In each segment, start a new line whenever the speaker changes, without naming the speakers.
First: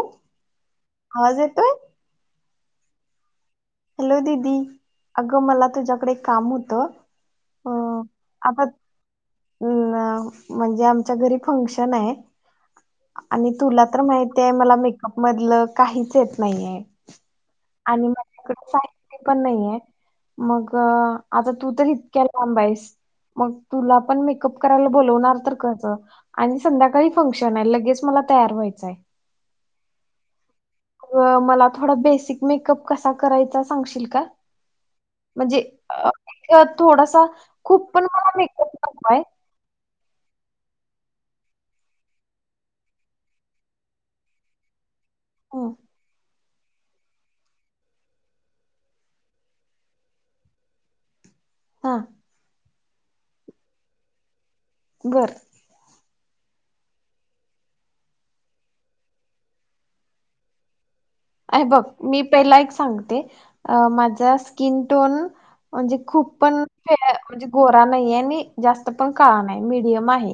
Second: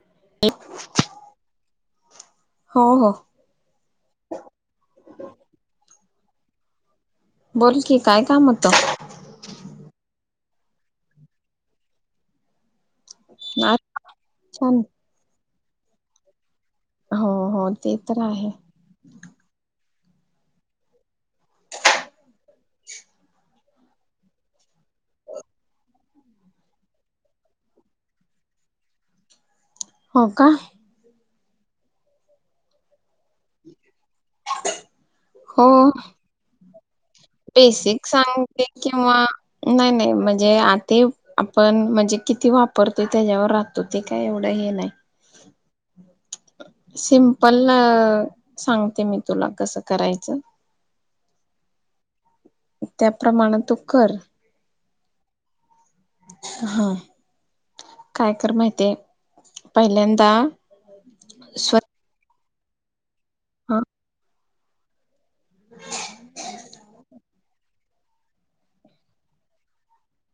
आवाज येतोय
हो हो
हॅलो दीदी अगं मला तुझ्याकडे काम होतं
बोल की काय काम होतं
ह् म्हणजे आमच्या घरी फंक्शन आहे आणि
आज
तुला तर माहितीय
छान
मला मेकअप मधलं काहीच येत नाहीय
हो हो ते तर आहे
पण नाहीय मग आता तू तर इतक्या लांबाईस मग तुला पण मेकअप करायला बोलवणार तर कचं आणि संध्याकाळी फंक्शन आहे लगेच मला तयार व्हायचंय
हो का
मला थोडा बेसिक मेकअप कसा करायचा सांगशील का म्हणजे
हो
अ थोडासा खूप पण
बेसिक
मला
सांगते
मेकअप
किंवा
नकोय.
नाइ नाइ मणजे [unintelligible] आपण म्हणजे किती वापरतोय त्याच्यावर राहतो ते काय एवढं हे नाही
हो
सिमपल अ सांगते मी तुला कसं करायचं
हा
त्याप्रमाण तू कर
घर
हा काय कर माहितीय पहिल्यांदा
अ
स्व
बघ मी पहिला एक सांगते
ह
अ माझा स्किनटोन म्हणजे खूप पण ख म्हणे गोरा नाही आणि जास्त पण कळा नाही मिडयम आहे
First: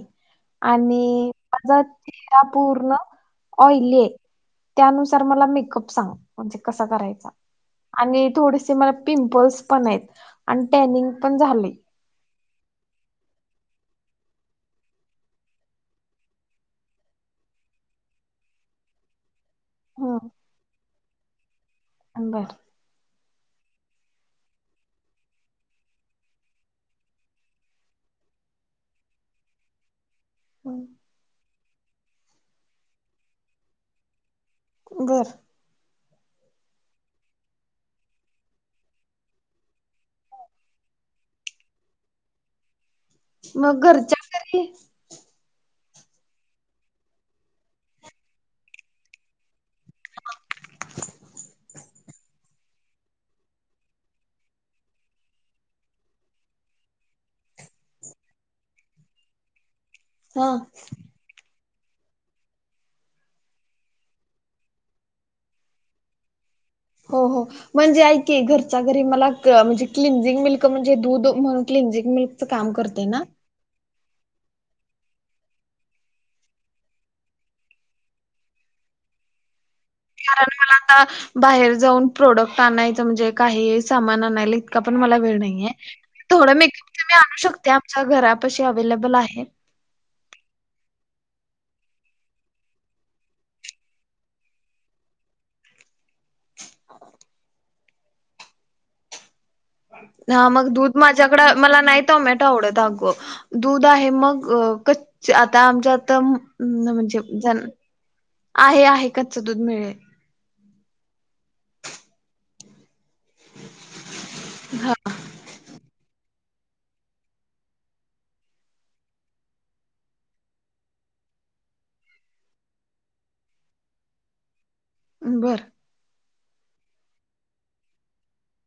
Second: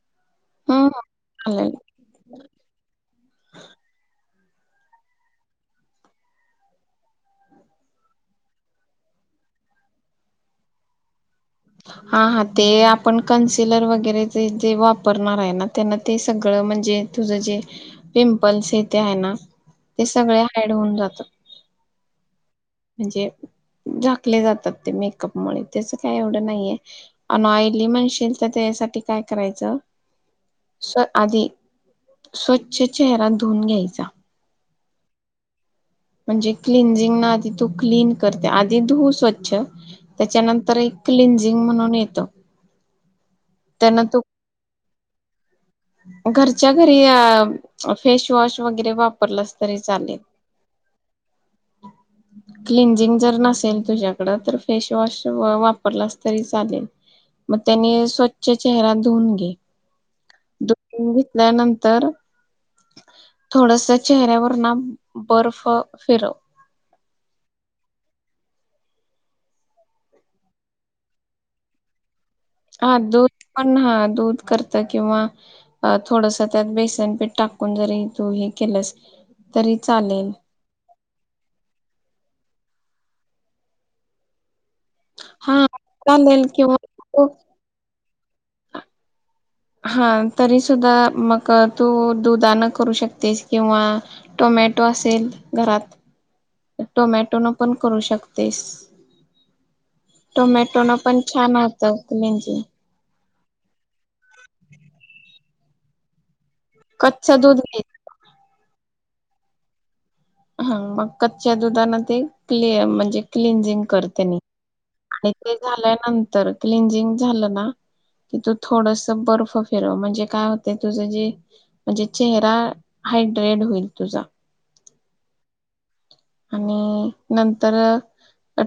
ह
आणि
चालेल
माझा चेहरा पूर्ण ऑइली आहे त्यानुसार मला मेकअप खूप सांग म्हणजे कसा करायचा आणि थोडीसे मला पिंपल्स पण आहेत आणि टॅनिंग पण झाले
हा हा ते आपण कन्सिलर वगेरे जे जे वापरणार हाय ना त्यांना ते सगळं मणजे तुझं जे पिंपल्स हे ते हाय ना ते सगळे हाईड होऊन जात
बर
म्हणजे झाकले जातात ते मेकअप मुळे त्याच काय एवड नाहीये अ ऑयली म्हणशीलील तर त्यासाठी काय करायचं सो आदी स्वच्छ चेहरा धुऊन घ्यायचा
घर
म्हणजे क्लिनझिंग ना आधी तू क्लीन करते आधी धू स्वच्छ त्याच्यानंतर एक क्लिनझिंग म्हणून येतो
मग घरच्या घरी
घरच्या घरी आ फेशवॉश वगेरे वापरलास तरी चालेल
[unintelligible]
क्लिनझिंग जर नसेल तुझ्याकडं तर फेशवॉश वापरलास तरी चालेल म त्यांने स्वच्छ चेहरा धुून घे
हा
त्यानंतर थोडस चेहऱ्यावर ना बर्फ फिरव
हो हो म्हणजे ऐक घरच्या घरी मला म्हणजे क्लिनज मिल्क म्हणजे दूध म्हणून क्लिंज मिल्क
हा दूध पण हा दूध करत किंवा अ थोडस त्यात बेसनपीठ टाकून जरी तू हे केलंस तरी चालेल
कारण मला आता बाहेर जाऊन प्रोडक्ट आणायच म्हणजे काही सामान आणायला ण मला वेळ
हा
नाहीे
चालेल
थोडा मेकअप मी
किंवा
आणू शकते आमच्या घरापाशी अवेलेबल आहे
हा तरी सुुद्धा मग तू दुधानं करू शकतेस किंवा टोमॅटो असेल घरात टोमॅटो न पण करू शकतेस
हा मग दूध
टोमॅटोनं पण
माझ्याकड
छान
मला
होतं
नाहीत टोमॅटो
क्लिंजिंग
आवडत अगं दूध आहे मग अ कच्च आता आमच्यात मणजे
कच्च दूध घे
आहे आहे कच्चं दूध मिळेल
हा मग कच्च्या दुधाना ते क्ले म्हणजे क्लिनजिंग करते म
हा
आणि ते झाल्यानंतर क्लंजिंग झालं ना की तू थोडस बर्फ फिरव म्हणजे काय होते तुझं जे म्हणजे चेहरा हायड्रेड होईल तुझा
बरं
आणि नंतर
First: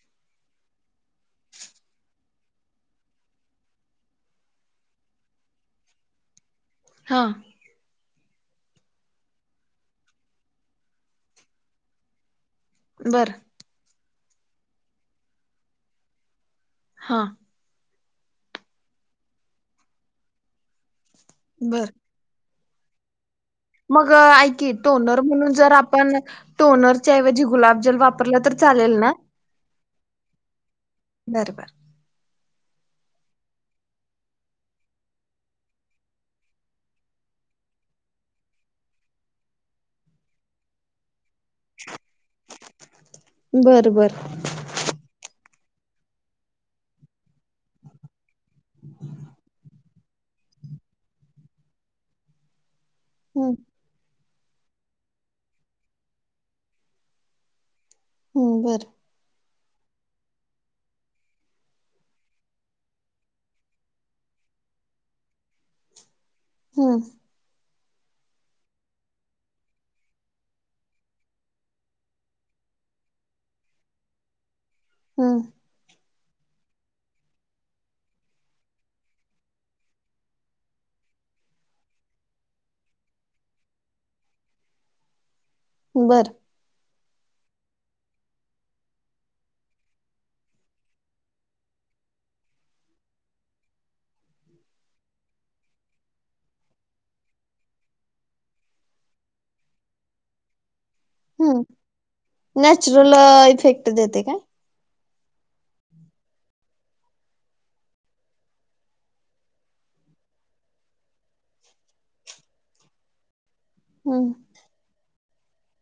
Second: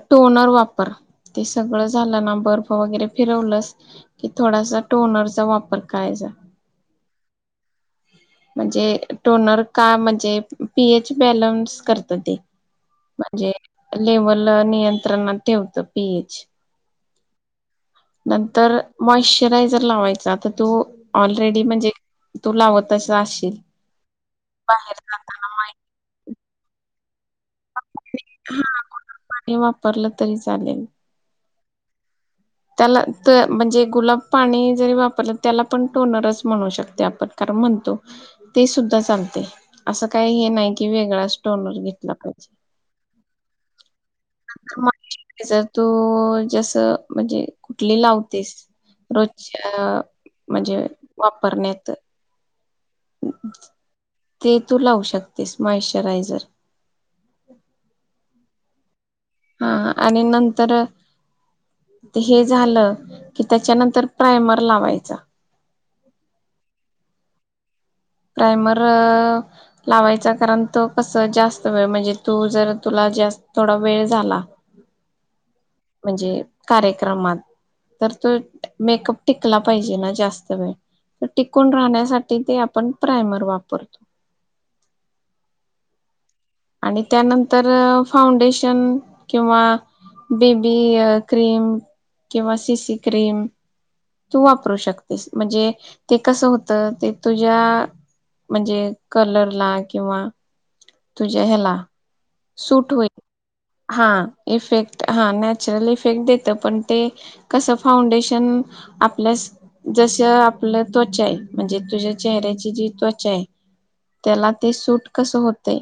टोनर वापर ते सगळं झालं ना बर्फ वगैरे फिरवलंस कि थोडासा टोनरचा वापर करायचा
हां
म्हणजे टोनर का म्हणजे पीएच बॅलन्स करत ते
बर
म्हणजे लेवल नियंत्रणात ठेवत पीएच
हा
नंतर मॉइशचरायझर लावायचा तर तू ऑलरेडी
बर
म्हणजे तू लावतच असशील
मग ऐ क
बाहेरच
टोनर म्हणून जर आपण टोनर ऐवजी गुलाबजल वापरलं तर चालेल ना
पाणी वापरलं तरी चालेल
बर बर
त्याला ते म्हणजे गुलाब पाणी जरी वापरलं त्याला पण टोनरच म्हणू शकतेय आपण. तर म्हणतो ते सुद्धा चालते असं काय हे नाइ की वेगळा असं टॉलर घेतला पाहीजे.
बर बर
मच जर तू जस मणजे कुटली लावतेस रोजच्या मणजे वापरण्यात
हम्म
ते तू लावू शकतेस मॉइश्चरायझर.
हूं बरं
हा आणि नंतर ते हे झालं की त्याच्यानंतर प्रायमर लावायचा.
हम्
प्रायमर लावायचा कारण तो कस जास्त वेळ म्हणजे तू जर तुला जास्त थोडा वेळ झाला.
हं
म्हणजे कार्यक्रमात तर तो मेकअप टिकला पाहिजे ना जास्त वेळ त टिकून राहण्यासाठी ते आपण प्रायमर वापरतो.
बरं
आणि त्यानंतर फाउंडेशन किंवा बी बी क्रीम किंवा सी सी क्रीम तू वापरू शकतेस म्हणजे ते कसं होतं ते तुझ्या म्हणजे कलरला किंवा तुझ्या
हम्म
ह्याला सूट
नॅचरल
होईल
इफेक्ट
हा
देते काय?
इफेक्ट हा नॅचरल इफेक्ट देत पण ते कसं फाउंडेशन आपल्यास जस आपलं त्वचा आहे म्हणजे तुझ्या चेहऱ्याची जी त्वचा आहे.
हम्म
त्याला ते सूट कसं होतंय.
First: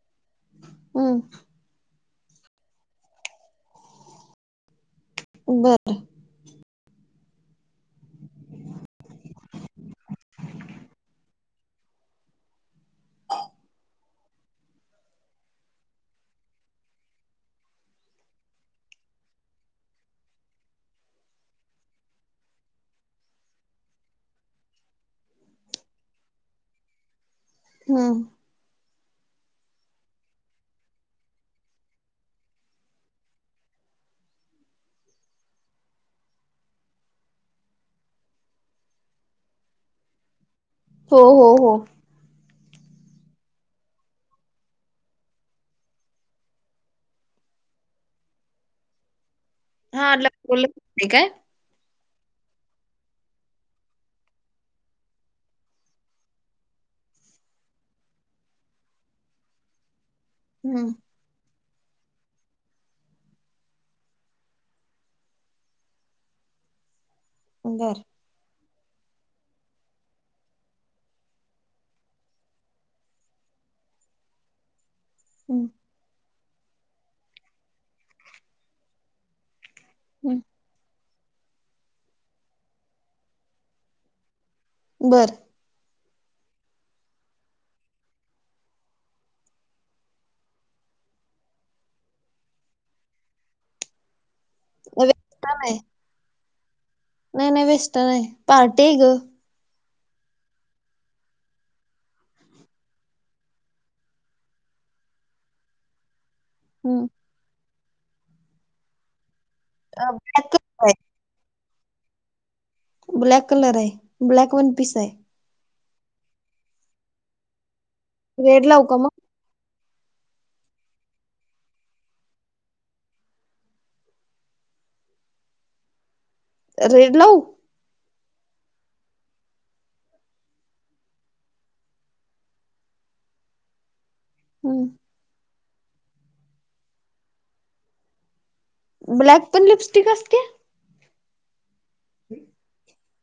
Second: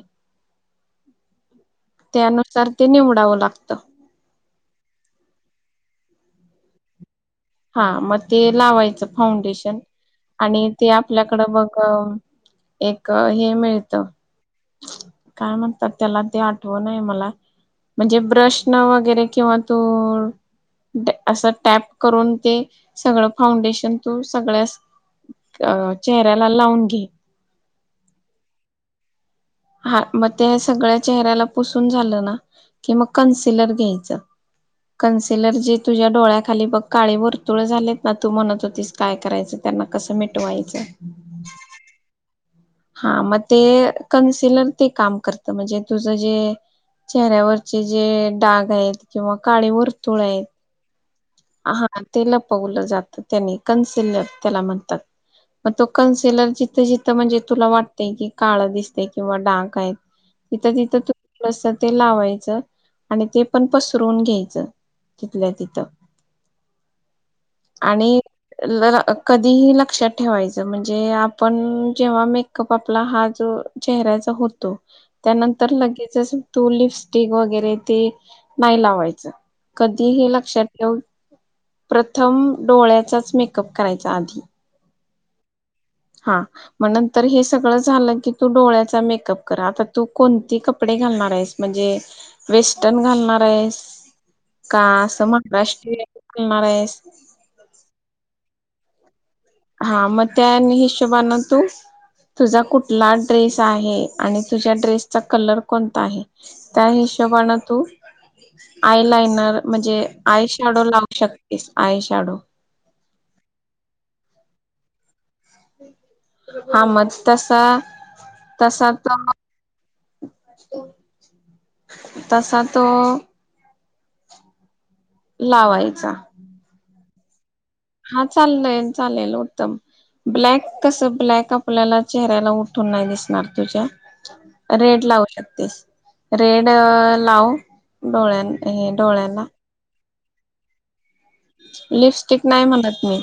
हं
त्यानुसार ते निवडावं लागतं.
बरं
हा मग ते लावायचं फाउंडेशन आणि ते आपल्याकडं बघ एक हे मिळत काय म्हणतात त्याला ते आठव नाय मला म्हणजे ब्रश न वगैरे किंवा तू असं टॅप करून ते सगळं फाउंडेशन तू सगळ्या अ चेहऱ्याला लावून घे.
हूं
हा मग त्या सगळ्या चेहऱ्याला पुसून झालं ना की मग कन्सिलर घ्यायचं. कन्सिलर जी तुझ्या डोळ्याखाली बघ काळी वर्तुळ झालेत ना तू म्हणत होतीस. काय करायचं त्यांना कसं मिटवायचं.
हो हो हो.
हा मग ते कन्सिलर ते काम करत म्हणजे तुझं जे चेहऱ्यावरचे जे डाग आहेत किंवा काळी वर्तुळ आहेत.
ठीक आहे
हा ते लपवलं जातं त्याने कॉन्सिलर त्याला म्हणतात. म तो कॉन्सिलर जिथं जिथं म्हणजे तुला वाटतेय की काळ दिसतय किंवा डाग आहेत
[inaudible]
तिथं तिथ तु थोडस ते लावायचं आणि ते पण पसरवून घ्यायचं तिथल्या तिथं
बर
आणि कधीही लक्षात ठेवायचं म्हणजे आपण जेव्हा मेकअप आपला हा जो चेहऱ्याचा होतो.
हम्म
त्यानंतर लगेचच तू लिपस्टिक वगैरे ते नाही लावायचं कधी हे
हम्म
लक्षात ठेव प्रथम डोळ्याचाच मेकअप करायचा आधी
बरं
हा मग नंतर हे सगळं झालं की तू डोळ्याचा मेकअप करा आता तू कोणती क कपडे घालणार आहेस म्हणजे वेस्टर्न घालणार आहेस का असं
वेस्टर्न आहे
महाराष्ट्रीयलणार आहेस
नाही नाही बेस्ट नाही पार्टी आहे ग
हा मग त्या हिशोबान तू तुझा कुठला ड्रेस आहे आणि तुझ्या ड्रेसचा कलर कोणता आहे त्या
हम्म
हिशोबने तू आय लायनर म्हणजे आ
ब्लॅक
शाडो
कलर आहे
लावू शकतेस आय शाडो
ब्लॅक कलर आहे ब्लॅक वन पीस आहे
हा मग तसा
रेड लावू
तसा
का मग
तर तसा तो लावायचा
रेलव
हा चालल चालेल उत्तम ब्लॅक कस ब्लॅक आपल्याला चेहऱ्याला उठून नाही दिसणार तुझ्या रेड
हम्म
लावू शकतेस रेड लावू डोळ्यां
ब्लॅक पर्न लिपस्टिकस क
लिपस्टिक नाही म्हणत मी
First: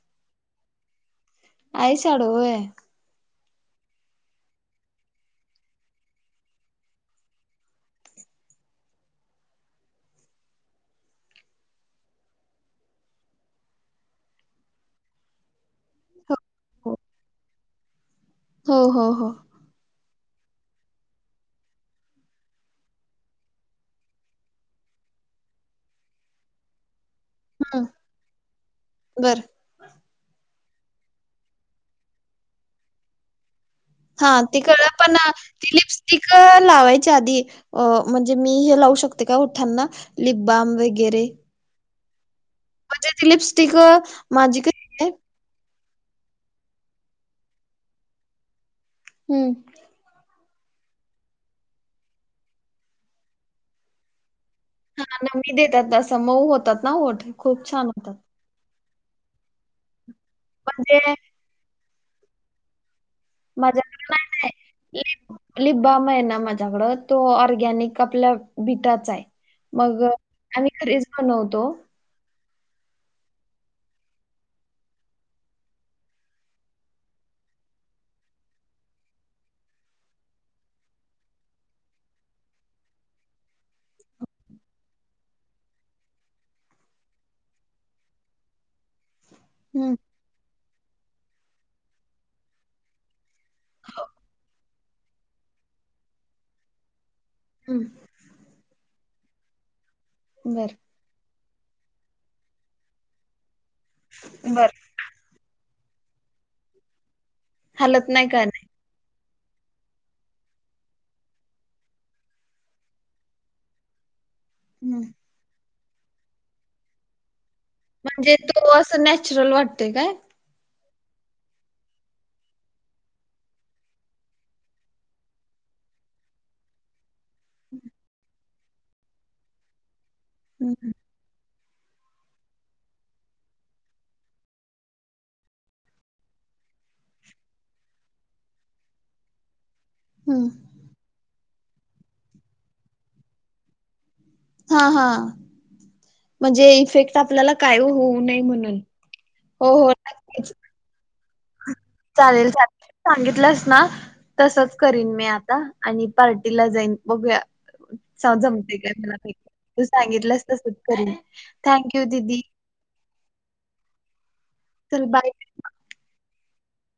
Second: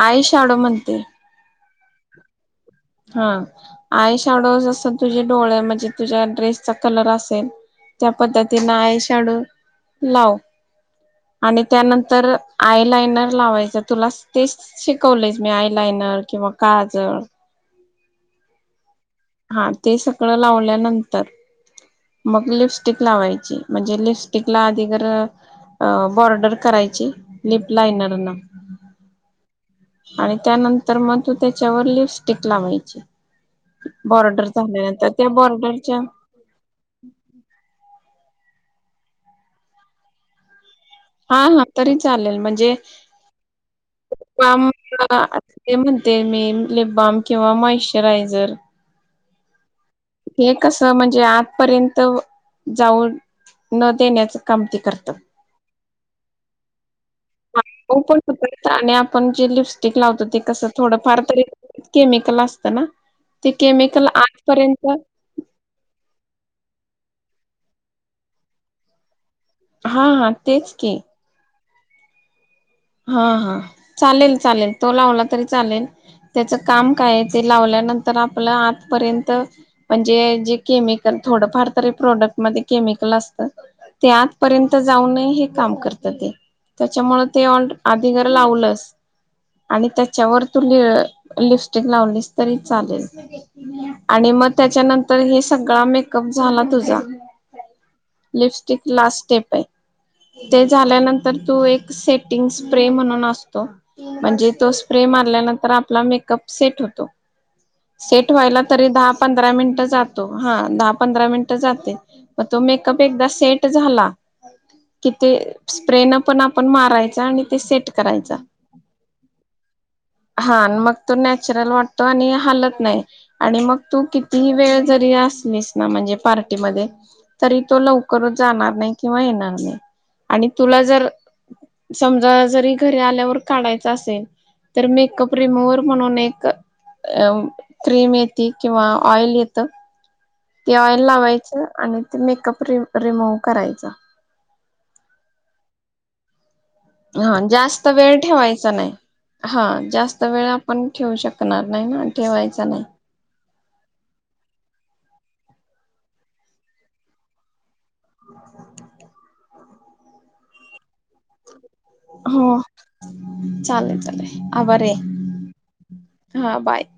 आई शाडू म्हणते
आईशडय
हा आई शाडोजसं तुझे डोळे म्हणजे तुझ्या ड्रेसचा कलर असेल त्या पद्धतीन आयषाडू लाव आणि त्यानंतर आय लाइनर लावायचं तुला तेच शिकवले मही आयलाइनर किंवा काळजळ
हो हो हो
हा ते सगळं लावल्यानंतर मग लिपस्टिक लावायची म्हणजे लिपस्टिकला आधी तरर अ बॉर्डर करायची लिप लायनरना
बरं
आणि त्यानंतर मग तू त्याच्यावर लिपस्टिक लावायची
हा
बॉर्डर
तिकडं
झाल्यानंतर
पण
त्या
अ, ती
बॉर्डरच्या
लिपस्टिक लावायच्या आधी अ म्हणजे मी हे लावू शकते का ठांना लिप बम वगैरे
हा हा तरी चालेल म्हणजे
लिपस्टिक माझी
ह
आहे
ते म्हणते मी लिप बाम किंवा मॉइश्चरायझर
हम्म
हे कस म्हणजे आतपर्यंत जाऊ न देण्याच कमती
हा
करतात
नमी देतात असं मऊ होतात ना ठ खूप छान
हो
होतात
पण आणि आपण जे लिपस्टिक लावतो ते कसं
म्हणजे
थोडंफार तरी केमिकल असत ना ते केमिकल आजपर्यंत
लिबाम आहे ना माझ्याकडं तो ऑर्गॅनिक आपल्या बिटाचा आहे मग
हा हा
आणि
तेच की
इजमा नव्हतो
हा हा चालेल चालेल तो लावला तरी चालेल त्याच काम काय आहे ते लावल्यानंतर आपलं आतपर्यंत म्हणजे जे केमिकल थोडंफार तरी प्रोडक्ट मध्ये केमिकल असतं. ते आतपर्यंत जाऊनय हे काम करत ते त्याच्यामुळे ते ऑ आधी घर लावलं आणि
हम्म
त्या त्याच्यावर तू ल लिपस्टिक लावलीस तरी चालेल. आणि मग त्याच्यानंतर हे सगळा मेकअप झाला तुझा
हम्
लिपस्टिक लास् सेप आहे ते
बर
झाल्यानंतर तू एक सेट िंग स्प्रे म्हणून असतो म्हणजे
बर
तो स्प्रे मारल्यानंतर आपला मेकअप सेट होतो.
हलत नाही
सेट
काय
व्हायला
नाही
तरी दहा पंधरा मिनिट जातो हा दहा पंधरा मिनिट जाते. मग तो मेकअप एकदा सेट झाला.
हम्म.
कि ते स्प्रे न पण आपण मारायच आणि ते सेट
म्हणजे
करायचा
तो असं नॅचरल वाटतय काय?
हा आणि मग तो नॅचरल वाटतो आणि हालत नाही. आणि मग तू कितीही वेळ जरी असलीस ना म्हणजे पार्टीमध्ये तरी तो लवकरच जाणार नाही किंवा येणार नाही आणि
हम्म
तुला जर समजा जरी घरी आल्यावर काढायच असेल, तर मेकअप रिम म्हणून एक अ क्रीम येत किंवा ऑइल येत.
हम
ती ऑइल लावायच आणि ते मेकअप रि रिमूव करायचं.
हा हा म्हणजे इफेक्ट
हा
आपल्याला काय
जास्त वेळ
होऊ नये
ठेवायचा
म्हणून
नाही हा
हो हो
जास्त वेळ
नक्कीच
आपण ठेवू शकणार नाही ना
चालेल
ठेवायचा नाही.
चालेल सांगितलंस ना तसच करीन मी आता आणि पार्टीला जाईन बघूया. जमते काय मला नाही तू सांगितलंस तस करी
हो चालेल चालेल आभारी
चल बाय
आहे बाय